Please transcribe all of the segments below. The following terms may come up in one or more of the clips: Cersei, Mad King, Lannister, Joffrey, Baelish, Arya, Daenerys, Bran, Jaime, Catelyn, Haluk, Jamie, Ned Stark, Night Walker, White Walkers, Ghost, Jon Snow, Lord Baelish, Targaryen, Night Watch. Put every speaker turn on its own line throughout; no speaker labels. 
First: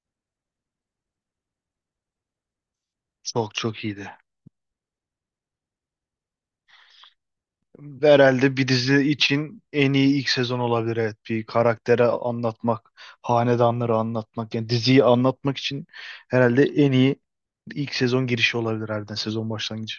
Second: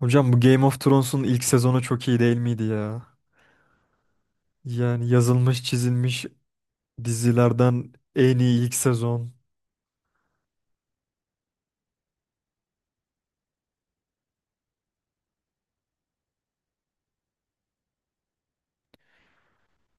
Hocam bu Game of Thrones'un ilk sezonu çok iyi değil miydi ya?
Çok iyiydi.
Yani yazılmış çizilmiş dizilerden en
Herhalde
iyi
bir
ilk
dizi
sezon.
için en iyi ilk sezon olabilir. Evet, bir karaktere anlatmak, hanedanları anlatmak, yani diziyi anlatmak için herhalde en iyi ilk sezon girişi olabilir harbiden sezon başlangıcı.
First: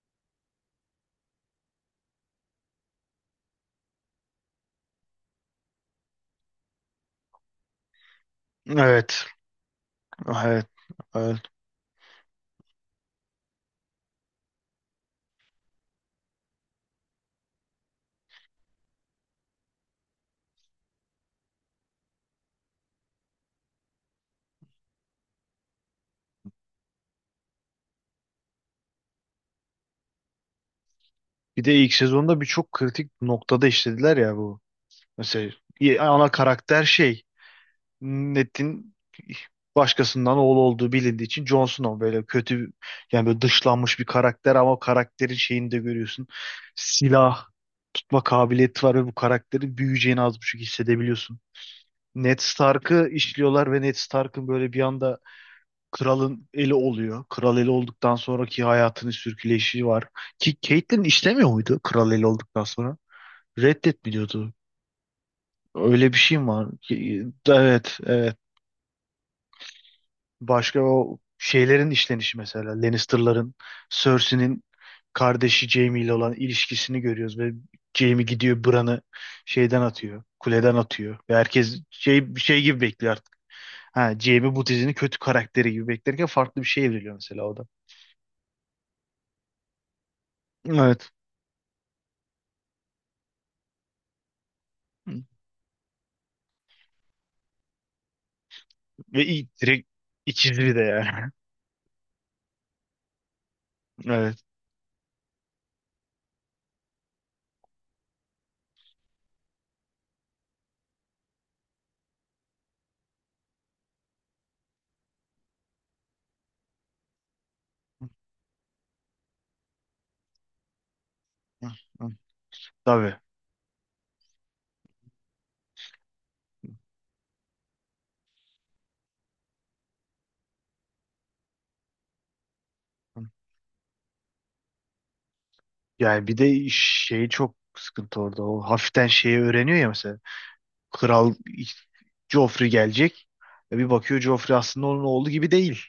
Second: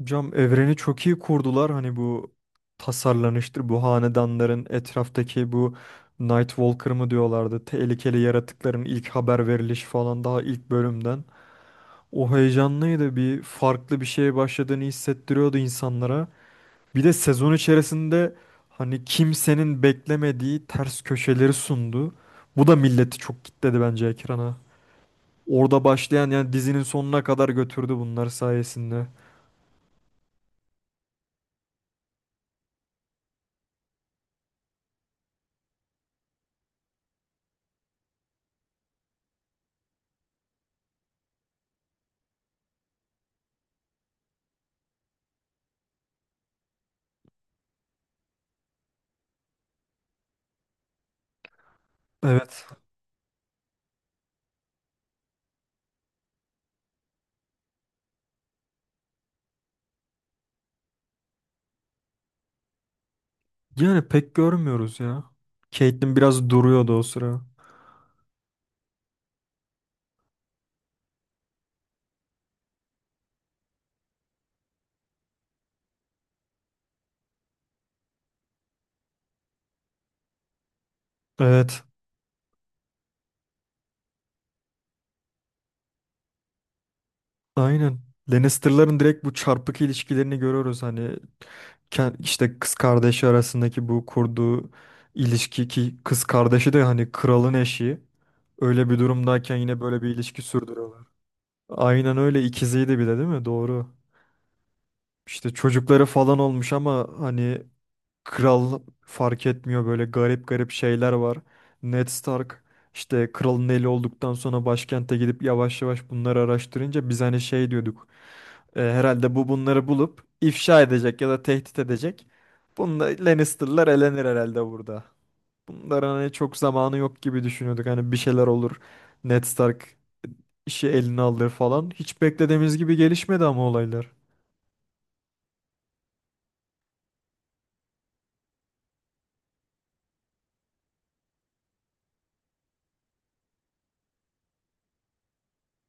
Hocam evreni çok iyi kurdular. Hani bu tasarlanıştır, bu hanedanların etraftaki bu Night Walker mı diyorlardı. Tehlikeli yaratıkların ilk
Evet,
haber verilişi falan daha
evet,
ilk bölümden.
evet.
O heyecanlıydı. Bir farklı bir şeye başladığını hissettiriyordu insanlara. Bir de sezon içerisinde hani kimsenin beklemediği ters köşeleri sundu. Bu da milleti çok kitledi bence ekrana. Orada başlayan yani dizinin sonuna kadar götürdü bunlar sayesinde.
Bir de ilk sezonda birçok kritik noktada işlediler ya bu. Mesela ana karakter şey Net'in başkasından oğlu olduğu bilindiği için Jon Snow böyle kötü yani böyle dışlanmış bir karakter ama o karakterin şeyini de görüyorsun. Silah tutma kabiliyeti var ve bu karakterin büyüyeceğini az buçuk hissedebiliyorsun. Ned
Evet.
Stark'ı işliyorlar ve Ned Stark'ın böyle bir anda kralın eli oluyor. Kral eli olduktan sonraki hayatının sürküleyişi var. Ki Catelyn işlemiyor muydu kral eli olduktan sonra?
Yani pek
Reddetmiyordu.
görmüyoruz ya.
Öyle
Caitlyn
bir şey mi
biraz
var?
duruyordu o sıra.
Evet. Başka o şeylerin işlenişi mesela Lannister'ların Cersei'nin kardeşi Jaime ile olan ilişkisini görüyoruz ve Jaime gidiyor Bran'ı şeyden atıyor, kuleden atıyor ve herkes
Evet.
şey bir şey gibi bekliyor artık. Ha, Jaime bu dizinin kötü karakteri gibi beklerken farklı bir şey evriliyor mesela o da.
Aynen. Lannister'ların direkt bu çarpık ilişkilerini görüyoruz. Hani
Evet.
işte kız kardeşi arasındaki bu kurduğu ilişki ki kız kardeşi de hani kralın eşi. Öyle bir
Ve iyi
durumdayken yine
direkt
böyle bir ilişki
ikizli de
sürdürüyorlar.
yani.
Aynen öyle ikiziydi bir de değil mi? Doğru.
Evet.
İşte çocukları falan olmuş ama hani kral fark etmiyor böyle garip garip şeyler var. Ned Stark işte kralın eli olduktan sonra başkente gidip yavaş yavaş bunları araştırınca biz hani şey diyorduk. "E, herhalde bu bunları bulup ifşa edecek ya da tehdit edecek.
Tabii.
Bunlar Lannister'lar elenir herhalde burada. Bunların hani çok zamanı yok gibi düşünüyorduk. Hani bir şeyler olur. Ned Stark işi eline alır falan. Hiç beklediğimiz gibi gelişmedi ama olaylar.
Yani bir de şey çok sıkıntı orada. O hafiften şeyi öğreniyor ya mesela. Kral Joffrey gelecek. E bir bakıyor Joffrey aslında onun oğlu gibi değil.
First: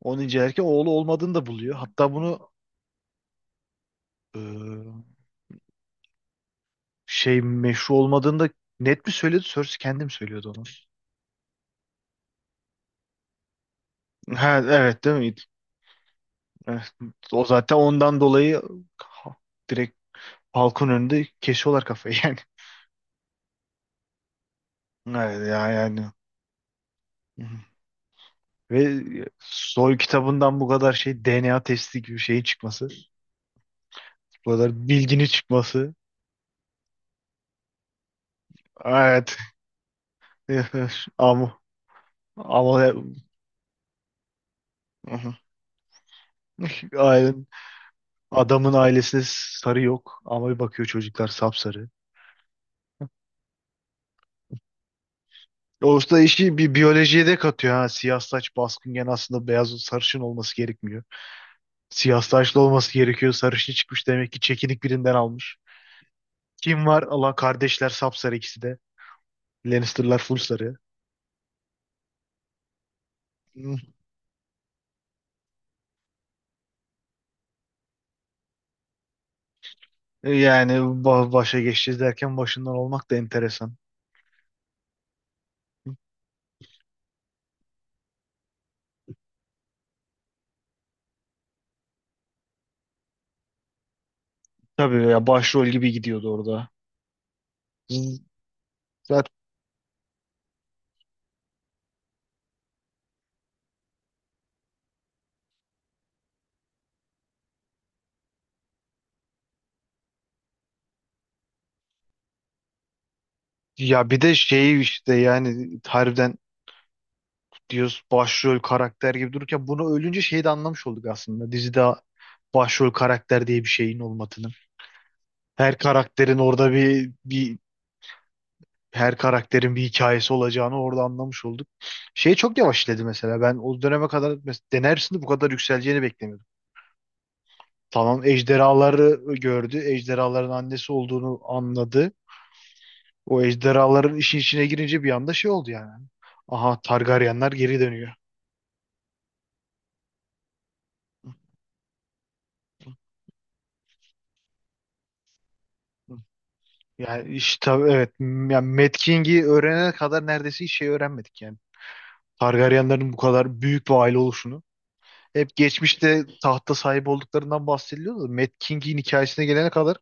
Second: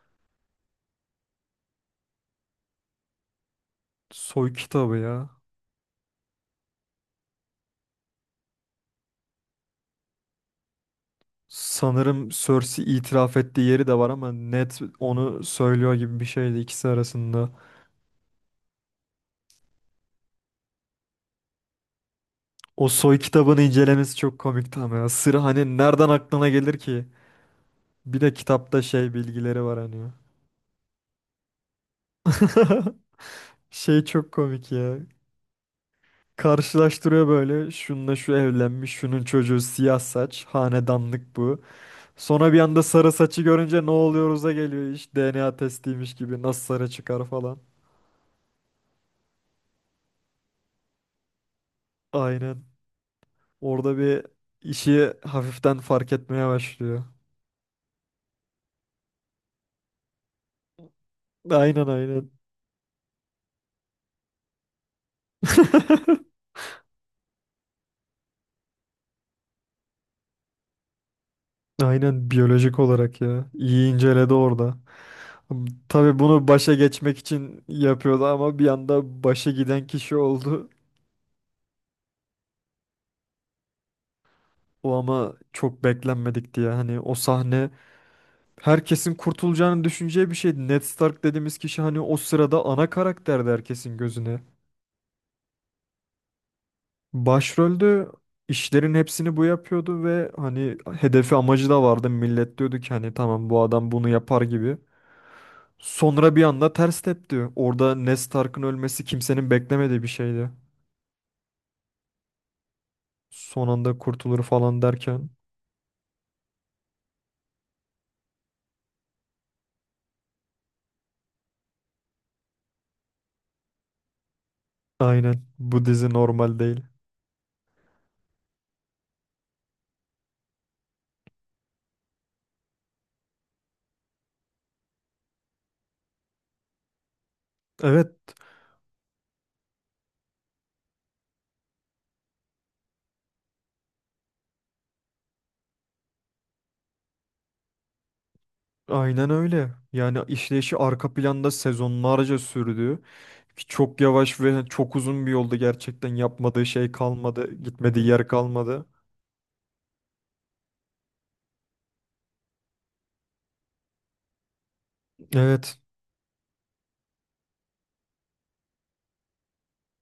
Onu incelerken oğlu olmadığını da buluyor. Hatta bunu
Soy kitabı
e,
ya.
şey meşru olmadığını da net mi söyledi? Cersei kendim söylüyordu onu.
Sanırım Cersei itiraf ettiği yeri de var ama
Ha,
Ned
evet değil mi?
onu söylüyor gibi bir şeydi ikisi
Evet. O
arasında.
zaten ondan dolayı ha- direkt halkın önünde kesiyorlar kafayı yani.
O soy kitabını incelemesi çok komikti ama ya. Sır
Evet,
hani
yani.
nereden aklına gelir ki?
Hı hı.
Bir de kitapta
Ve
şey bilgileri var
soy
hani.
kitabından bu kadar şey DNA testi gibi şeyin çıkması.
Şey çok
Bu
komik
kadar
ya.
bilginin çıkması.
Karşılaştırıyor böyle. Şununla şu evlenmiş, şunun
Evet.
çocuğu siyah saç, hanedanlık
Ama
bu. Sonra bir
Ama
anda sarı saçı görünce ne oluyoruz'a geliyor iş.
Aha.
DNA testiymiş gibi nasıl sarı çıkar
ailen,
falan.
adamın ailesinde sarı yok. Ama bir bakıyor çocuklar sapsarı.
Aynen. Orada bir işi hafiften
O
fark
usta
etmeye
işi bir
başlıyor.
biyolojiye de katıyor ha. Siyah saç baskınken aslında beyaz sarışın olması gerekmiyor.
Aynen
Siyah
aynen.
saçlı olması gerekiyor. Sarışın çıkmış demek ki çekinik birinden almış. Kim var? Allah kardeşler sapsarı ikisi de. Lannister'lar full sarı.
Aynen biyolojik olarak ya.
Hı.
İyi inceledi orada. Tabii bunu başa geçmek için yapıyordu ama bir anda başa giden kişi oldu.
Yani başa geçeceğiz derken başından olmak da enteresan.
O ama çok beklenmedikti ya. Hani o sahne herkesin kurtulacağını düşüneceği bir şeydi. Ned Stark dediğimiz kişi hani o sırada ana karakterdi herkesin gözüne.
Tabii ya başrol gibi gidiyordu orada.
Başrolde
Z-
işlerin
Zaten
hepsini bu yapıyordu ve hani hedefi amacı da vardı. Millet diyordu ki hani tamam bu adam bunu yapar gibi. Sonra bir anda ters tepti. Orada Ned Stark'ın ölmesi kimsenin beklemediği bir şeydi. Son anda
ya bir de
kurtulur
şey
falan
işte
derken.
yani harbiden diyoruz başrol karakter gibi dururken bunu ölünce şeyi de anlamış olduk aslında. Dizide başrol karakter diye bir şeyin olmadığını.
Aynen
Her
bu dizi
karakterin
normal
orada
değil.
bir her karakterin bir hikayesi olacağını orada anlamış olduk. Şey çok yavaş işledi mesela. Ben o döneme kadar denersinde bu kadar yükseleceğini beklemiyordum.
Evet
Tamam ejderhaları gördü. Ejderhaların annesi olduğunu anladı. O ejderhaların işin içine girince bir anda şey oldu yani. Aha Targaryenler geri dönüyor.
aynen öyle. Yani işleyişi arka planda sezonlarca sürdü. Ki çok yavaş ve hani, çok uzun bir yolda gerçekten yapmadığı şey
Yani
kalmadı.
işte
Gitmediği
evet
yer
yani
kalmadı.
Mad King'i öğrenene kadar neredeyse hiç şey öğrenmedik yani. Targaryenlerin bu kadar büyük bir aile oluşunu. Hep
Evet.
geçmişte tahta sahip olduklarından bahsediliyordu da Mad King'in hikayesine gelene kadar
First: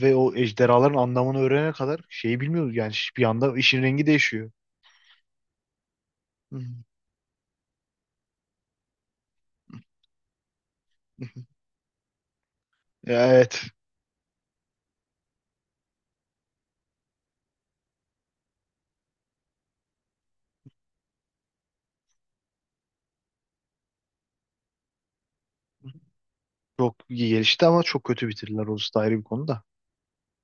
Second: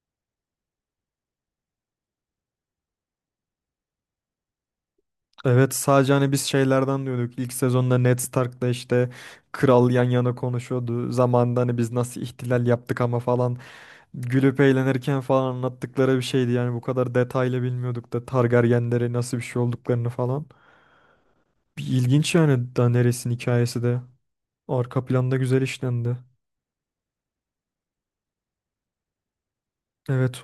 ve o ejderhaların anlamını öğrenene kadar şeyi bilmiyoruz yani bir anda işin rengi değişiyor.
Evet, sadece hani biz
Hı.
şeylerden diyorduk. İlk sezonda Ned Stark'la işte kral yan yana konuşuyordu.
hı.
Zamanında hani biz nasıl ihtilal yaptık ama
Ya
falan
evet.
gülüp eğlenirken falan anlattıkları bir şeydi. Yani bu kadar detaylı bilmiyorduk da Targaryenlere nasıl bir şey olduklarını falan. Bir ilginç yani Daenerys'in hikayesi de arka planda güzel işlendi.
Çok iyi gelişti ama çok kötü bitirdiler. Orası da ayrı bir konu da.
Evet.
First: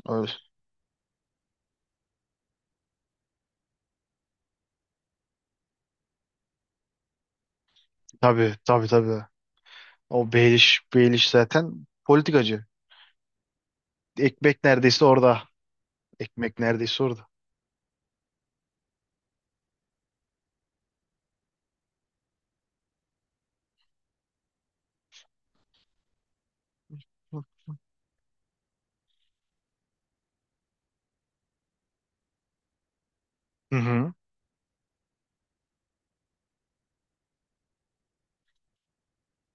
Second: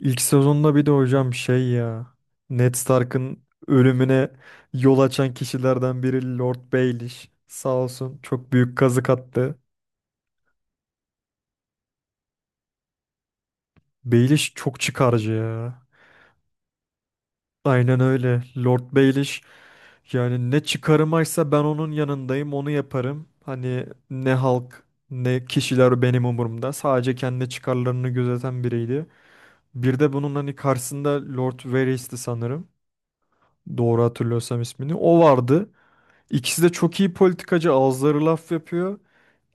İlk
Evet.
sezonda bir de hocam şey ya Ned Stark'ın ölümüne yol açan kişilerden biri Lord Baelish. Sağ olsun çok
Tabii
büyük
tabii
kazık
tabii.
attı.
O Baelish zaten politikacı.
Baelish
Ekmek
çok
neredeyse
çıkarcı
orada.
ya.
Ekmek neredeyse orada.
Aynen öyle. Lord Baelish yani ne çıkarımaysa ben onun yanındayım, onu yaparım. Hani ne halk ne kişiler benim umurumda. Sadece kendi çıkarlarını gözeten biriydi. Bir de bunun hani karşısında Lord Varys'ti sanırım.
Hı
Doğru
hı.
hatırlıyorsam ismini. O vardı. İkisi de çok iyi politikacı, ağızları laf yapıyor.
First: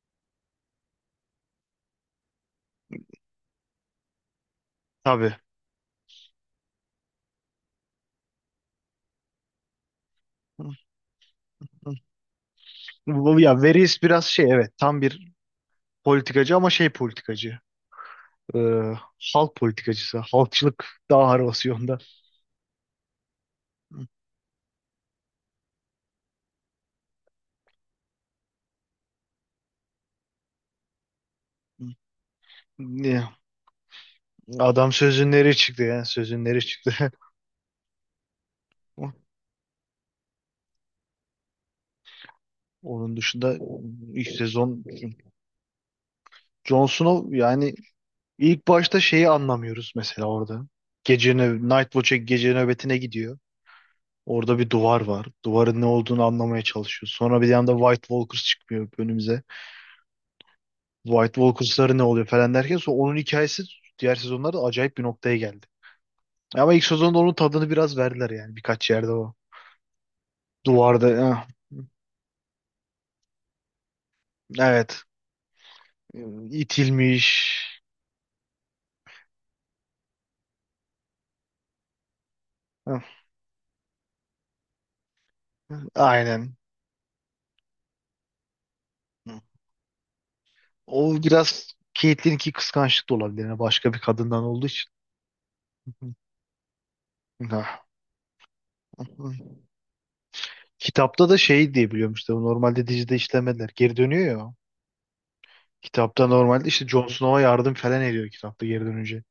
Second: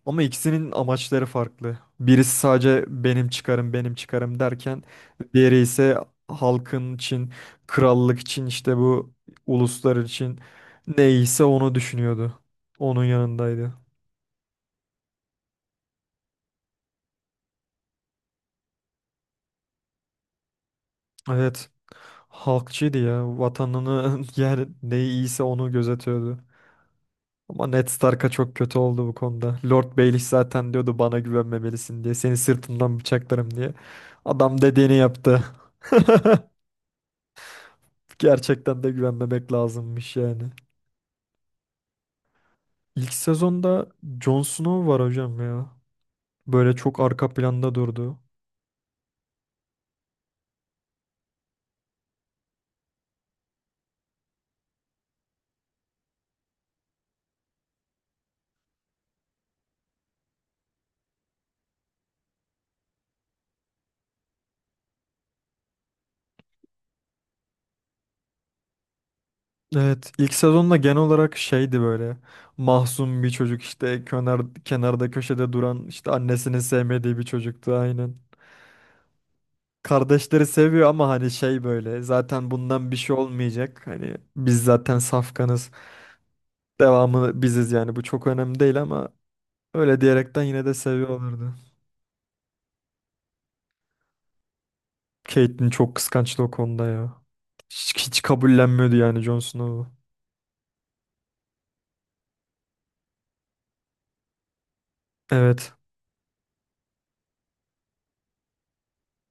Ama ikisinin amaçları farklı. Birisi sadece benim çıkarım, benim çıkarım derken
Tabii.
diğeri ise halkın için, krallık için işte bu uluslar için
Hı
neyse onu
hı.
düşünüyordu. Onun
Bu, ya
yanındaydı.
Veris biraz şey evet tam bir politikacı ama şey politikacı. Ee, halk politikacısı. Halkçılık daha ağır
Evet.
basıyor.
Halkçıydı ya.
Hı
Vatanını yani ne iyiyse onu gözetiyordu. Ama Ned Stark'a çok kötü oldu bu konuda. Lord Baelish zaten diyordu bana
hı.
güvenmemelisin diye. Seni sırtından
Ne?
bıçaklarım diye. Adam
Adam
dediğini yaptı.
sözünleri çıktı yani sözünleri çıktı.
Gerçekten de güvenmemek lazımmış yani. İlk
Onun dışında
sezonda
ilk
Jon
sezon
Snow var hocam ya. Böyle
Jon
çok
Snow
arka planda
yani
durdu.
ilk başta şeyi anlamıyoruz mesela orada. Gece Night Watch'e gece nöbetine gidiyor. Orada bir duvar var. Duvarın ne olduğunu anlamaya çalışıyor. Sonra bir yanda White Walkers çıkmıyor önümüze. White Walkers'ları ne oluyor falan derken sonra onun hikayesi diğer sezonlarda acayip bir noktaya geldi. Ama ilk sezonda onun tadını biraz verdiler yani birkaç yerde o.
Evet, ilk sezonda genel
Duvarda
olarak şeydi böyle. Mahzun bir çocuk işte kenar,
evet
kenarda köşede duran işte annesinin sevmediği bir
itilmiş.
çocuktu aynen. Kardeşleri seviyor ama hani şey böyle zaten bundan bir şey
Ah,
olmayacak. Hani biz zaten safkanız.
Aynen.
Devamı biziz yani bu çok önemli değil ama öyle diyerekten yine de
O
seviyorlardı.
biraz Caitlyn'inki kıskançlık da olabilir. Yani başka bir kadından olduğu için.
Catelyn çok kıskançtı o konuda ya.
Ah.
Hiç kabullenmiyordu yani Jon Snow'u.
Kitapta da şey diye biliyorum işte normalde dizide işlemediler. Geri dönüyor ya. O.
Evet.
Kitapta normalde işte Jon Snow'a yardım falan ediyor kitapta geri dönünce.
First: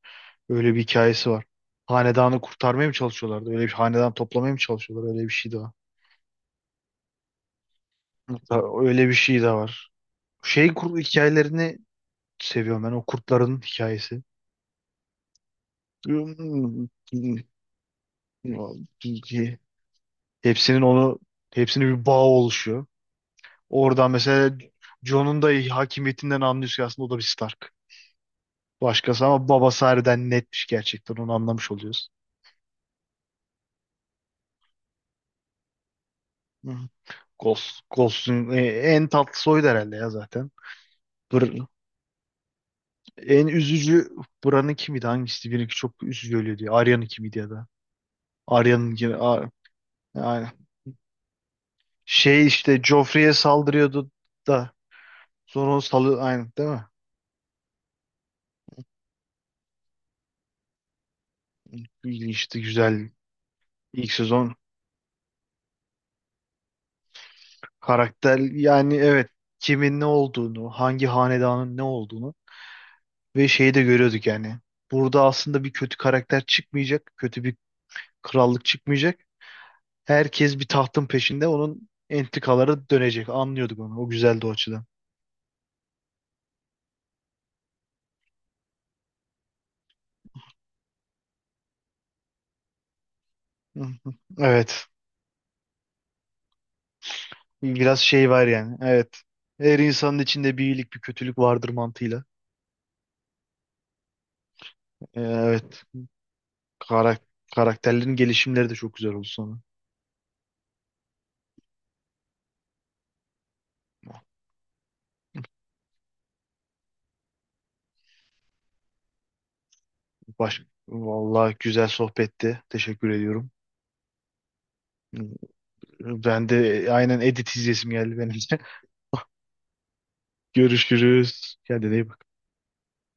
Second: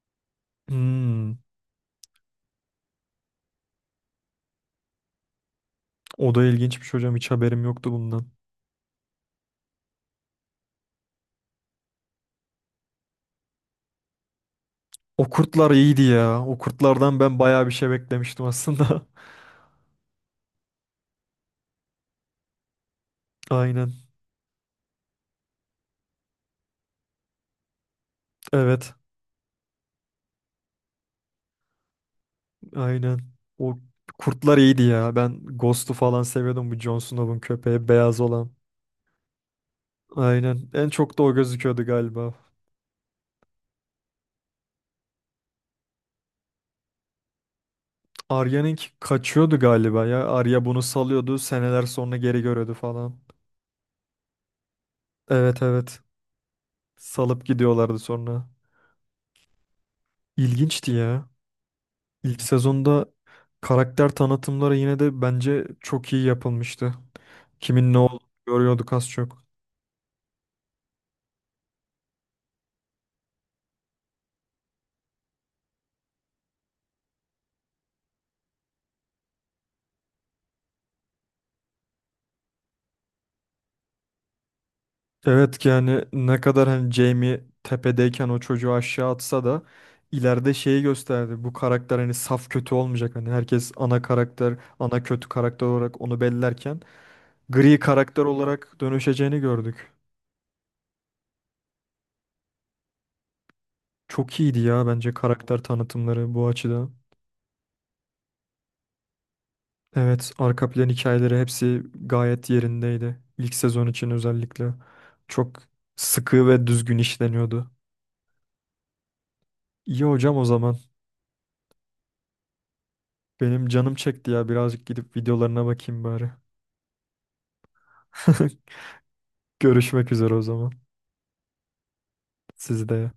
Öyle bir hikayesi
Hmm.
var. Hanedanı kurtarmaya mı çalışıyorlardı? Öyle bir hanedan toplamaya mı çalışıyorlar? Öyle bir şey de var.
O da ilginçmiş hocam. Hiç haberim yoktu bundan.
Hatta öyle bir şey de var. Şey kur hikayelerini seviyorum ben. O kurtların hikayesi.
O kurtlar iyiydi ya. O kurtlardan ben bayağı bir şey beklemiştim aslında.
Hepsinin hepsinin bir bağı oluşuyor.
Aynen.
Oradan mesela Jon'un da hakimiyetinden anlıyorsun ki aslında o da bir Stark.
Evet.
Başkası ama babası harbiden netmiş gerçekten onu anlamış oluyoruz.
Aynen. O kurtlar iyiydi ya. Ben Ghost'u falan seviyordum. Bu
Hı.
Jon Snow'un
Ghost,
köpeği beyaz
Ghost'un
olan.
en tatlı soyu da herhalde ya zaten.
Aynen. En çok da o gözüküyordu galiba.
En üzücü buranın kimiydi? Hangisi? Birinki çok üzücü öyle diyor. Arya'nın kimiydi ya da?
Arya'nın
Arya'nın gibi.
kaçıyordu galiba ya.
Aynen.
Arya bunu salıyordu. Seneler sonra geri
Şey
görüyordu
işte
falan.
Joffrey'e saldırıyordu da
Evet,
sonra onu
evet.
salı aynen değil mi?
Salıp gidiyorlardı sonra. İlginçti ya. İlk
İlginçti,
sezonda
güzel.
karakter
İlk sezon
tanıtımları yine de bence çok iyi yapılmıştı. Kimin ne olduğunu
karakter
görüyorduk
yani
az
evet
çok.
kimin ne olduğunu, hangi hanedanın ne olduğunu ve şeyi de görüyorduk yani. Burada aslında bir kötü karakter çıkmayacak, kötü bir krallık çıkmayacak. Herkes bir tahtın peşinde onun entrikaları dönecek. Anlıyorduk onu. O güzeldi o açıdan.
Evet ki yani ne kadar hani Jamie tepedeyken o çocuğu aşağı atsa da ileride şeyi gösterdi. Bu karakter hani saf kötü olmayacak. Hani herkes
Hı
ana
hı.
karakter,
Evet.
ana kötü karakter olarak onu bellerken gri
Biraz
karakter
şey var
olarak
yani. Evet.
dönüşeceğini
Her
gördük.
insanın içinde bir iyilik bir kötülük vardır mantığıyla.
Çok iyiydi ya bence karakter
Evet.
tanıtımları bu açıdan.
Karak karakterlerin gelişimleri de çok güzel oldu sonra.
Evet, arka plan hikayeleri hepsi gayet yerindeydi. İlk sezon için özellikle çok sıkı ve düzgün işleniyordu. İyi hocam o
Baş
zaman.
Vallahi güzel sohbetti. Teşekkür ediyorum.
Benim canım çekti ya. Birazcık gidip videolarına bakayım bari.
Ben de aynen edit izlesim geldi benim de.
Görüşmek üzere o zaman.
Görüşürüz. Kendine iyi bak.
Siz de.